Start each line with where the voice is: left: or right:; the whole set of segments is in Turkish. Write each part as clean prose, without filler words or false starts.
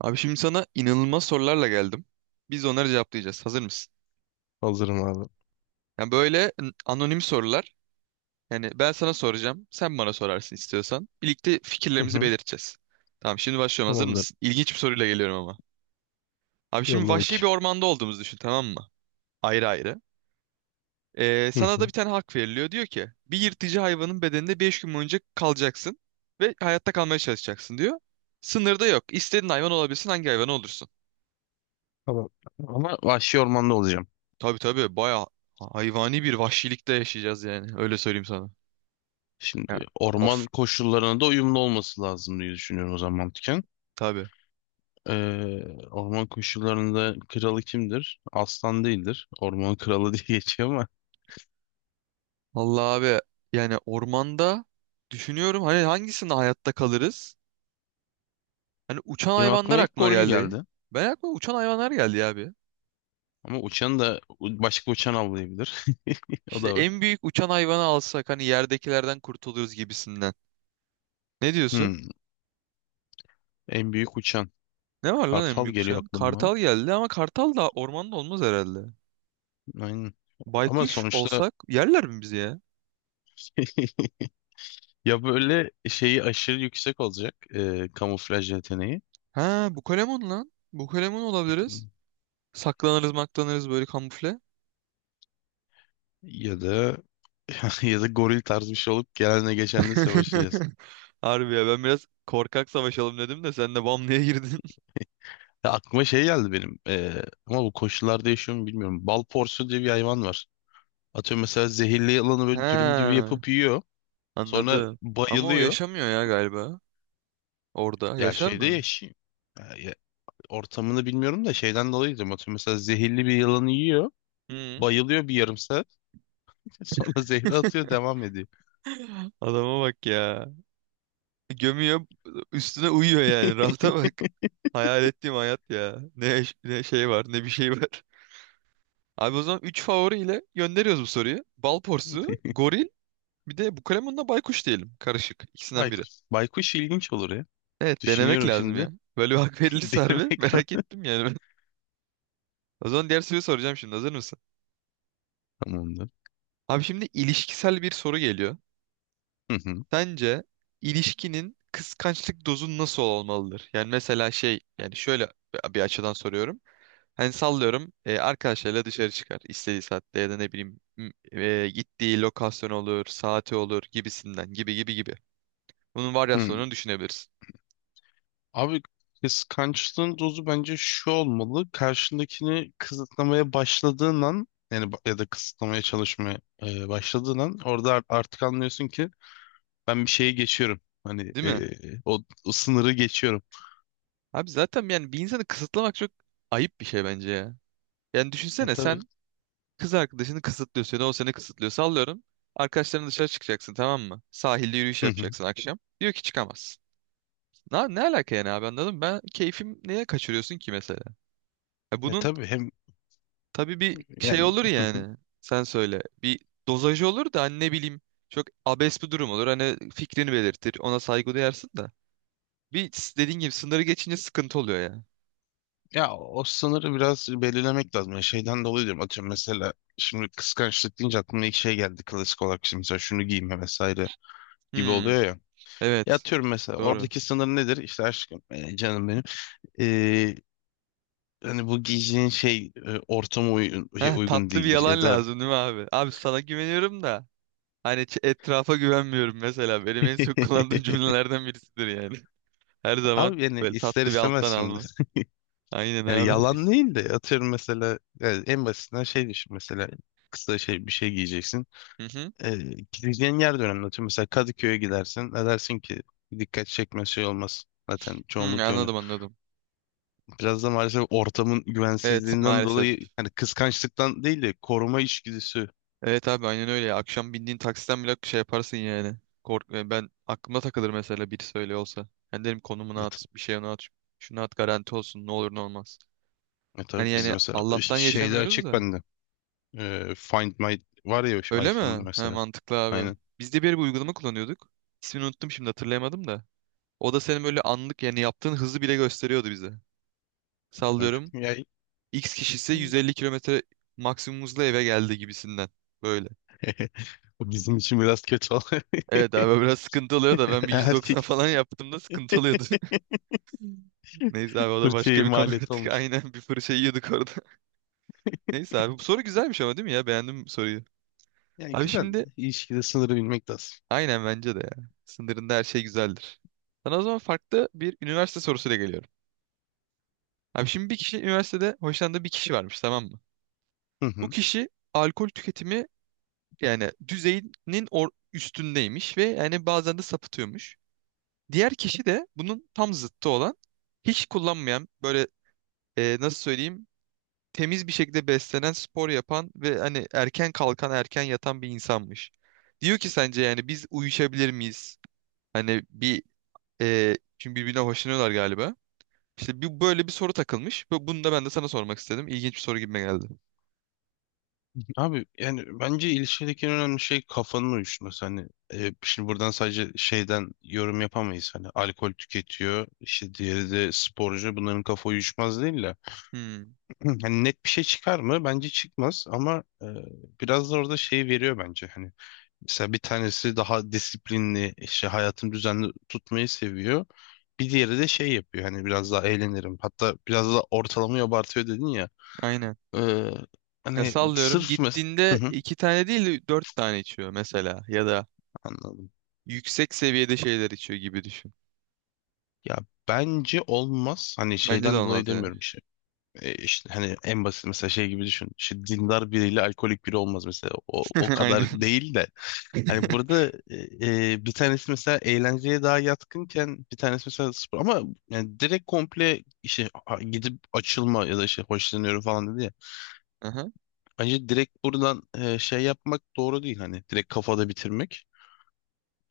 right: Abi şimdi sana inanılmaz sorularla geldim. Biz de onları cevaplayacağız. Hazır mısın?
left: Hazırım abi.
right: Yani böyle anonim sorular. Yani ben sana soracağım. Sen bana sorarsın istiyorsan. Birlikte
left: Hı
right: fikirlerimizi
left: hı.
right: belirteceğiz. Tamam şimdi başlıyorum. Hazır
left: Tamamdır.
right: mısın? İlginç bir soruyla geliyorum ama. Abi şimdi
left: Yolla
right: vahşi bir
left: bakayım.
right: ormanda olduğumuzu düşün, tamam mı? Ayrı ayrı. Ee,
left: Hı
right: sana da bir
left: hı.
right: tane hak veriliyor. Diyor ki bir yırtıcı hayvanın bedeninde 5 gün boyunca kalacaksın. Ve hayatta kalmaya çalışacaksın diyor. Sınırda yok. İstediğin hayvan olabilirsin. Hangi hayvan olursun?
left: Tamam. Ama vahşi ormanda olacağım.
right: Tabii tabii, bayağı hayvani bir vahşilikte yaşayacağız yani. Öyle söyleyeyim sana. Ya,
left: Şimdi orman
right: of,
left: koşullarına da uyumlu olması lazım diye düşünüyorum o zaman mantıken.
right: tabii.
left: Ee, Orman koşullarında kralı kimdir? Aslan değildir. Ormanın kralı diye geçiyor ama
right: Vallahi abi, yani ormanda düşünüyorum hani hangisinde hayatta kalırız? Hani uçan
left: benim
right: hayvanlar
left: aklıma ilk
right: aklıma
left: goril
right: geldi.
left: geldi.
right: Ben aklıma uçan hayvanlar geldi ya abi.
left: Ama uçan da başka uçan avlayabilir. O
right: İşte
left: da var.
right: en büyük uçan hayvanı alsak hani yerdekilerden kurtuluruz gibisinden. Ne diyorsun?
left: Hmm, En büyük uçan.
right: Ne var lan en
left: Kartal
right: büyük
left: geliyor
right: uçan?
left: aklıma.
right: Kartal geldi ama kartal da ormanda olmaz herhalde.
left: Aynen. Ama
right: Baykuş
left: sonuçta
right: olsak yerler mi bizi ya?
left: ya böyle şeyi aşırı yüksek olacak, kamuflaj yeteneği
right: Ha, bu Bukalemon lan. Bukalemon olabiliriz. Saklanırız maklanırız böyle, kamufle.
left: ya da ya da goril tarzı bir şey olup gelenle geçenle savaşacağız.
right: Harbi ya, ben biraz korkak savaşalım dedim de sen de bam diye girdin.
left: Ya aklıma şey geldi benim, ama bu koşullarda yaşıyor mu bilmiyorum. Bal porsu diye bir hayvan var. Atıyorum mesela zehirli yılanı
right: He,
left: böyle dürüm gibi yapıp yiyor. Sonra
right: anladım. Ama o
left: bayılıyor.
right: yaşamıyor ya galiba orada.
left: Ya
right: Yaşar
left: şeyde
right: mı?
left: yaşıyor. Ya ortamını bilmiyorum da şeyden dolayı diyorum. Atıyorum mesela zehirli bir yılanı yiyor.
right: Hı.
left: Bayılıyor bir yarım saat. Sonra zehri atıyor, devam ediyor.
right: Adama bak ya. Gömüyor üstüne uyuyor yani, rahata bak. Hayal ettiğim hayat ya. Ne, yaş- ne şey var ne bir şey var. Abi, o zaman 3 favoriyle gönderiyoruz bu soruyu. Bal porsu, goril, bir de bu kalemunla baykuş diyelim. Karışık. İkisinden biri.
left: Baykuş, baykuş ilginç olur ya.
right: Evet, denemek
left: Düşünüyorum
right: lazım
left: şimdi.
right: ya. Böyle bir hak verilirse harbi
left: Denemek
right: merak ettim yani ben. O zaman diğer soruyu soracağım şimdi, hazır mısın?
left: lazım.
right: Abi şimdi ilişkisel bir soru geliyor.
left: Hı hı.
right: Sence ilişkinin kıskançlık dozu nasıl olmalıdır? Yani mesela şey, yani şöyle bir açıdan soruyorum. Hani sallıyorum, arkadaşlarıyla dışarı çıkar istediği saatte, ya da ne bileyim gittiği lokasyon olur, saati olur gibisinden, gibi gibi gibi. Bunun
left: Hı.
right: varyasyonunu düşünebilirsin.
left: Abi kıskançlığın dozu bence şu olmalı. Karşındakini kısıtlamaya başladığın an, yani ya da kısıtlamaya çalışmaya başladığın an orada artık anlıyorsun ki ben bir şeye geçiyorum. Hani,
right: Değil mi?
left: o sınırı geçiyorum.
right: Abi zaten yani bir insanı kısıtlamak çok ayıp bir şey bence ya. Yani
left: Ya
right: düşünsene
left: tabii.
right: sen. Kız arkadaşını kısıtlıyor seni. O seni kısıtlıyor. Sallıyorum. Arkadaşlarına dışarı çıkacaksın, tamam mı? Sahilde yürüyüş
left: Hı hı.
right: yapacaksın akşam. Diyor ki çıkamazsın. Ne, ne alaka yani abi, anladın mı? Ben keyfim, neye kaçırıyorsun ki mesela? Ya
left: Ya
right: bunun
left: tabii hem
right: tabii bir şey
left: yani
right: olur yani. Sen söyle. Bir dozajı olur da hani, ne bileyim. Çok abes bir durum olur. Hani fikrini belirtir. Ona saygı duyarsın da. Dediğin gibi sınırı geçince sıkıntı oluyor ya.
left: ya o sınırı biraz belirlemek lazım. Yani şeyden dolayı diyorum, atıyorum mesela şimdi kıskançlık deyince aklıma ilk şey geldi klasik olarak, şimdi mesela şunu giyme vesaire gibi
right: Hmm,
left: oluyor ya. Ya
right: evet.
left: atıyorum mesela
right: Doğru.
left: oradaki sınır nedir? İşte aşkım, canım benim. E, Hani bu giyeceğin şey, ortama uygun, şey,
right: Heh,
left: uygun
right: tatlı bir
left: değildir ya
right: yalan
left: da
right: lazım değil mi abi? Abi sana güveniyorum da. Hani etrafa güvenmiyorum mesela. Benim en çok kullandığım cümlelerden birisidir yani. Her zaman
left: abi yani
right: böyle
left: ister
right: tatlı bir
left: istemez
right: alttan
left: şimdi.
right: alma. Aynen
left: Yani
right: abi.
left: yalan değil de atıyorum mesela yani en basitinden şey düşün mesela, kısa şey bir şey giyeceksin.
right: Hı hı.
left: E, Gideceğin yer de önemli. Atıyorum mesela Kadıköy'e gidersin. Ne dersin ki dikkat çekme şey olmaz. Zaten
right: Hı,
left: çoğunluk öyle.
right: anladım anladım.
left: Biraz da maalesef ortamın
right: Evet,
left: güvensizliğinden
right: maalesef.
left: dolayı, hani kıskançlıktan değil de koruma içgüdüsü.
right: Evet abi, aynen öyle ya. Akşam bindiğin taksiden bile şey yaparsın yani. Kork, ben aklıma takılır mesela, biri söyle olsa. Ben derim konumunu
left: Ya, t-
right: at, bir şey onu at, şunu at, garanti olsun, ne olur ne olmaz.
left: ya tabii
right: Hani
left: biz
right: yani
left: mesela
right: Allah'tan
left: şeyde
right: yaşamıyoruz
left: açık
right: da.
left: bende. Find My var ya şu
right: Öyle
left: iPhone'da
right: mi? He,
left: mesela.
right: mantıklı abi.
left: Aynen.
right: Biz de bir uygulama kullanıyorduk. İsmini unuttum şimdi, hatırlayamadım da. O da senin böyle anlık yani yaptığın hızı bile gösteriyordu bize.
left: Açık.
right: Sallıyorum.
left: Ya,
right: X kişisi 150 kilometre maksimum hızla eve geldi gibisinden. Böyle.
left: o bizim için biraz kötü oldu.
right: Evet abi, biraz sıkıntı oluyor da ben bir 190
left: Erkek
right: falan yaptığımda sıkıntı oluyordu. Neyse abi, o da başka
left: fırçaya
right: bir konu
left: maliyet
right: artık.
left: olmuş.
right: Aynen, bir fırça yiyorduk orada. Neyse abi, bu soru güzelmiş ama değil mi ya? Beğendim bu soruyu.
left: Yani
right: Abi
left: güzel.
right: şimdi,
left: İlişkide sınırı bilmek lazım.
right: aynen bence de ya. Sınırında her şey güzeldir. Sana o zaman farklı bir üniversite sorusuyla geliyorum. Abi şimdi, bir kişi üniversitede hoşlandığı bir kişi varmış, tamam mı?
left: Hı
right: Bu
left: hı.
right: kişi alkol tüketimi yani düzeyinin or üstündeymiş ve yani bazen de sapıtıyormuş. Diğer kişi de bunun tam zıttı olan, hiç kullanmayan, böyle nasıl söyleyeyim, temiz bir şekilde beslenen, spor yapan ve hani erken kalkan, erken yatan bir insanmış. Diyor ki sence yani biz uyuşabilir miyiz? Hani bir, çünkü birbirine hoşlanıyorlar galiba. İşte bir, böyle bir soru takılmış ve bunu da ben de sana sormak istedim. İlginç bir soru gibime geldi.
left: Abi yani bence ilişkideki en önemli şey kafanın uyuşması. Hani, şimdi buradan sadece şeyden yorum yapamayız. Hani alkol tüketiyor, işte diğeri de sporcu. Bunların kafa uyuşmaz değil de.
right: Hmm,
left: Hani net bir şey çıkar mı? Bence çıkmaz, ama biraz da orada şey veriyor bence. Hani mesela bir tanesi daha disiplinli, işte hayatını düzenli tutmayı seviyor. Bir diğeri de şey yapıyor. Hani biraz daha eğlenirim. Hatta biraz da ortalamayı abartıyor dedin ya.
right: aynen.
left: E,
right: Ya
left: Hani
right: sallıyorum,
left: sırf
right: gittiğinde
left: Hı hı,
right: iki tane değil de dört tane içiyor mesela, ya da
left: anladım.
right: yüksek seviyede şeyler içiyor gibi düşün.
left: Ya bence olmaz. Hani
right: Bence de
left: şeyden dolayı
right: olmaz yani.
left: demiyorum işte. İşte hani en basit mesela şey gibi düşün. İşte dindar biriyle alkolik biri olmaz mesela. O
right: Aynen.
left: kadar değil de. Hani burada e, bir tanesi mesela eğlenceye daha yatkınken bir tanesi mesela spor. Ama yani direkt komple işte gidip açılma ya da işte hoşlanıyorum falan dedi ya.
right: Aha.
left: Bence direkt buradan şey yapmak doğru değil. Hani direkt kafada bitirmek.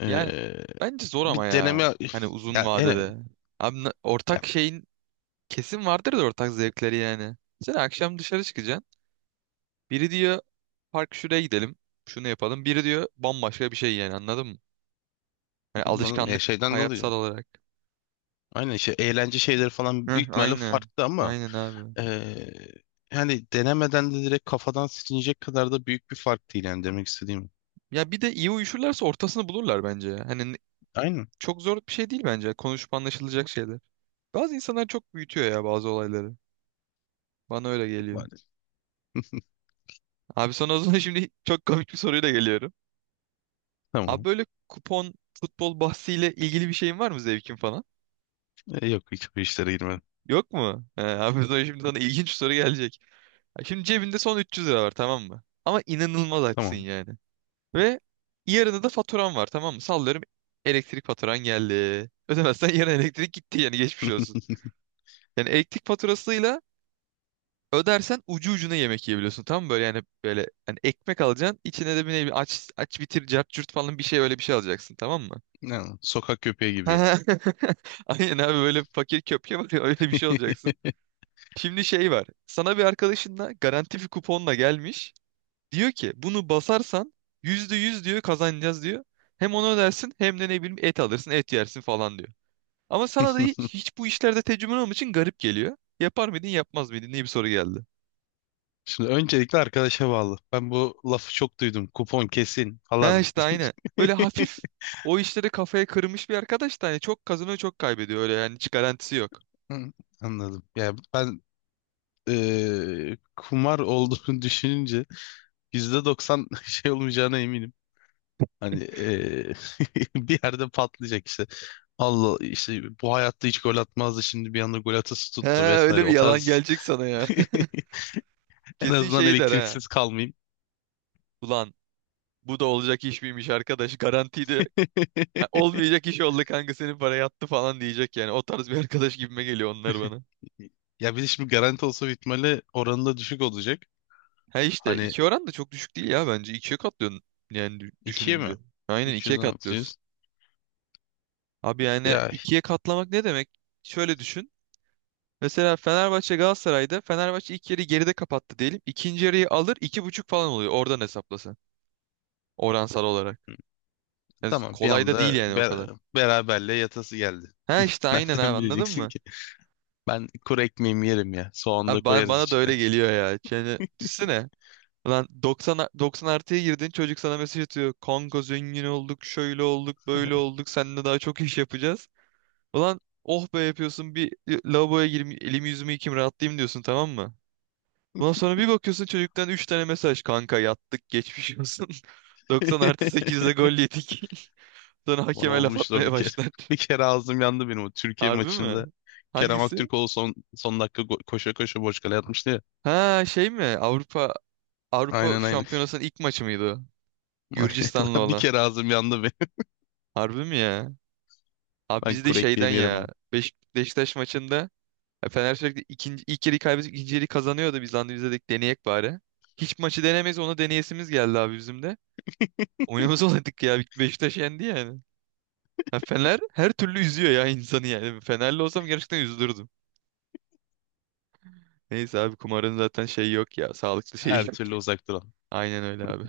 left: E,
right: Yani bence zor
left: Bir
right: ama ya.
left: deneme
right: Hani uzun
left: ya, yani
right: vadede. Abi
left: ya,
right: ortak şeyin kesin vardır da ortak zevkleri yani. Sen akşam dışarı çıkacaksın. Biri diyor park şuraya gidelim. Şunu yapalım. Biri diyor bambaşka bir şey, yani anladın mı? Hani
left: ya
right: alışkanlık,
left: şeyden dolayı.
right: hayatsal olarak.
left: Aynen işte eğlence şeyleri falan
right: Heh,
left: büyük ihtimalle
right: aynen.
left: farklı, ama
right: Aynen abi.
left: eee, yani denemeden de direkt kafadan silinecek kadar da büyük bir fark değil yani demek istediğim.
right: Ya bir de iyi uyuşurlarsa ortasını bulurlar bence ya. Hani
left: Aynen.
right: çok zor bir şey değil bence. Konuşup anlaşılacak şeyler. Bazı insanlar çok büyütüyor ya bazı olayları. Bana öyle geliyor.
left: Maalesef.
right: Abi sana o zaman şimdi çok komik bir soruyla geliyorum. Abi,
left: Tamam.
right: böyle kupon, futbol bahsiyle ilgili bir şeyin var mı, zevkin falan?
left: Yok, hiç bu işlere girmedim.
right: Yok mu? He, abi o zaman şimdi sana ilginç bir soru gelecek. Ha, şimdi cebinde son 300 lira var, tamam mı? Ama inanılmaz açsın
left: Tamam.
right: yani. Ve yarına da faturan var, tamam mı? Sallıyorum, elektrik faturan geldi. Ödemezsen yarın elektrik gitti, yani geçmiş olsun. Yani elektrik faturasıyla ödersen ucu ucuna yemek yiyebiliyorsun, tam mı? Böyle yani, böyle hani ekmek alacaksın. İçine de bir, ne bileyim, aç, aç bitir, cart curt falan bir şey, öyle bir şey alacaksın. Tamam mı?
left: Yani sokak köpeği gibi.
right: Aynen abi, böyle fakir köpke var ya, öyle bir şey olacaksın. Şimdi şey var. Sana bir arkadaşınla garanti bir kuponla gelmiş. Diyor ki bunu basarsan %100 diyor kazanacağız diyor. Hem onu ödersin hem de ne bileyim et alırsın et yersin falan diyor. Ama sana da hiç bu işlerde tecrüben olmadığı için garip geliyor. Yapar mıydın yapmaz mıydın diye bir soru geldi.
left: Şimdi öncelikle arkadaşa bağlı. Ben bu lafı çok duydum. Kupon kesin
right: He
left: falan.
right: işte, aynı. Böyle hafif o işleri kafaya kırmış bir arkadaş da hani, çok kazanıyor çok kaybediyor, öyle yani, hiç garantisi yok.
left: Hı, anladım. Yani ben, kumar olduğunu düşününce %90 şey olmayacağına eminim. Hani, bir yerde patlayacak işte. Allah işte bu hayatta hiç gol atmazdı, şimdi bir anda gol atası
right: He,
left: tuttu vesaire.
right: öyle bir
left: O
right: yalan
left: tarz
right: gelecek sana ya.
left: en
right: Kesin
left: azından
right: şey der ha.
left: elektriksiz kalmayayım.
right: Ulan bu da olacak iş miymiş, arkadaş garantiydi. Ha, olmayacak iş oldu kanka, senin para yattı falan diyecek yani. O tarz bir arkadaş gibime geliyor onlar bana.
left: Ya bir de şimdi garanti olsa bitmeli oranı da düşük olacak.
right: He işte,
left: Hani
right: iki oran da çok düşük değil ya bence. İkiye katlıyorsun yani,
left: ikiye mi?
right: düşününce. Aynen, ikiye
left: 300'den
right: katlıyorsun.
left: atacağız.
right: Abi yani
left: Ya hi-
right: ikiye katlamak ne demek? Şöyle düşün. Mesela Fenerbahçe Galatasaray'da Fenerbahçe ilk yarıyı geride kapattı diyelim. İkinci yarıyı alır, iki buçuk falan oluyor oradan, hesaplasa. Oransal olarak. Yani
left: tamam bir
right: kolay da değil
left: anda
right: yani o kadar.
left: beraberle yatası geldi.
right: Ha işte aynen abi,
left: Nereden
right: anladın
left: bileceksin
right: mı?
left: ki? Ben kuru ekmeğimi yerim ya. Soğan da
right: Abi bana,
left: koyarız
right: bana da
left: içine.
right: öyle geliyor ya. Yani düşünsene. Lan 90 artıya girdin, çocuk sana mesaj atıyor. Kanka zengin olduk, şöyle olduk böyle olduk, seninle daha çok iş yapacağız. Ulan oh be, yapıyorsun bir, lavaboya gireyim elimi yüzümü yıkayayım rahatlayayım diyorsun, tamam mı? Ondan sonra bir bakıyorsun çocuktan 3 tane mesaj. Kanka yattık, geçmiş olsun. 90 artı 8'de gol yedik. Sonra
left: Bana
right: hakeme laf
left: olmuştu o bir
right: atmaya
left: kere.
right: başlar.
left: Bir kere ağzım yandı benim o Türkiye
right: Harbi mi?
left: maçında. Kerem
right: Hangisi?
left: Aktürkoğlu son dakika koşa koşa boş kale atmıştı ya.
right: Ha, şey mi? Avrupa
left: Aynen aynen.
right: Şampiyonası'nın ilk maçı mıydı o? Gürcistan'la
left: Aynen. Bir
right: olan.
left: kere ağzım yandı benim.
right: Harbi mi ya? Abi
left: Ben
right: biz de
left: kuru
right: şeyden
left: ekmeğimi yerim
right: ya.
left: abi.
right: Beşiktaş maçında ya, Fener sürekli ikinci, ilk yeri kaybedip ikinci yeri kazanıyordu. Biz lan, biz de dedik deneyek bari. Hiç maçı denemeyiz, onu deneyesimiz geldi abi bizim de. Oynamaz olaydık ya. Beşiktaş yendi yani. Ha, Fener her türlü üzüyor ya insanı yani. Fenerli olsam gerçekten üzülürdüm. Neyse abi, kumarın zaten şeyi yok ya. Sağlıklı şeyi
left: Her
right: yok.
left: türlü uzak duran.
right: Aynen öyle abi.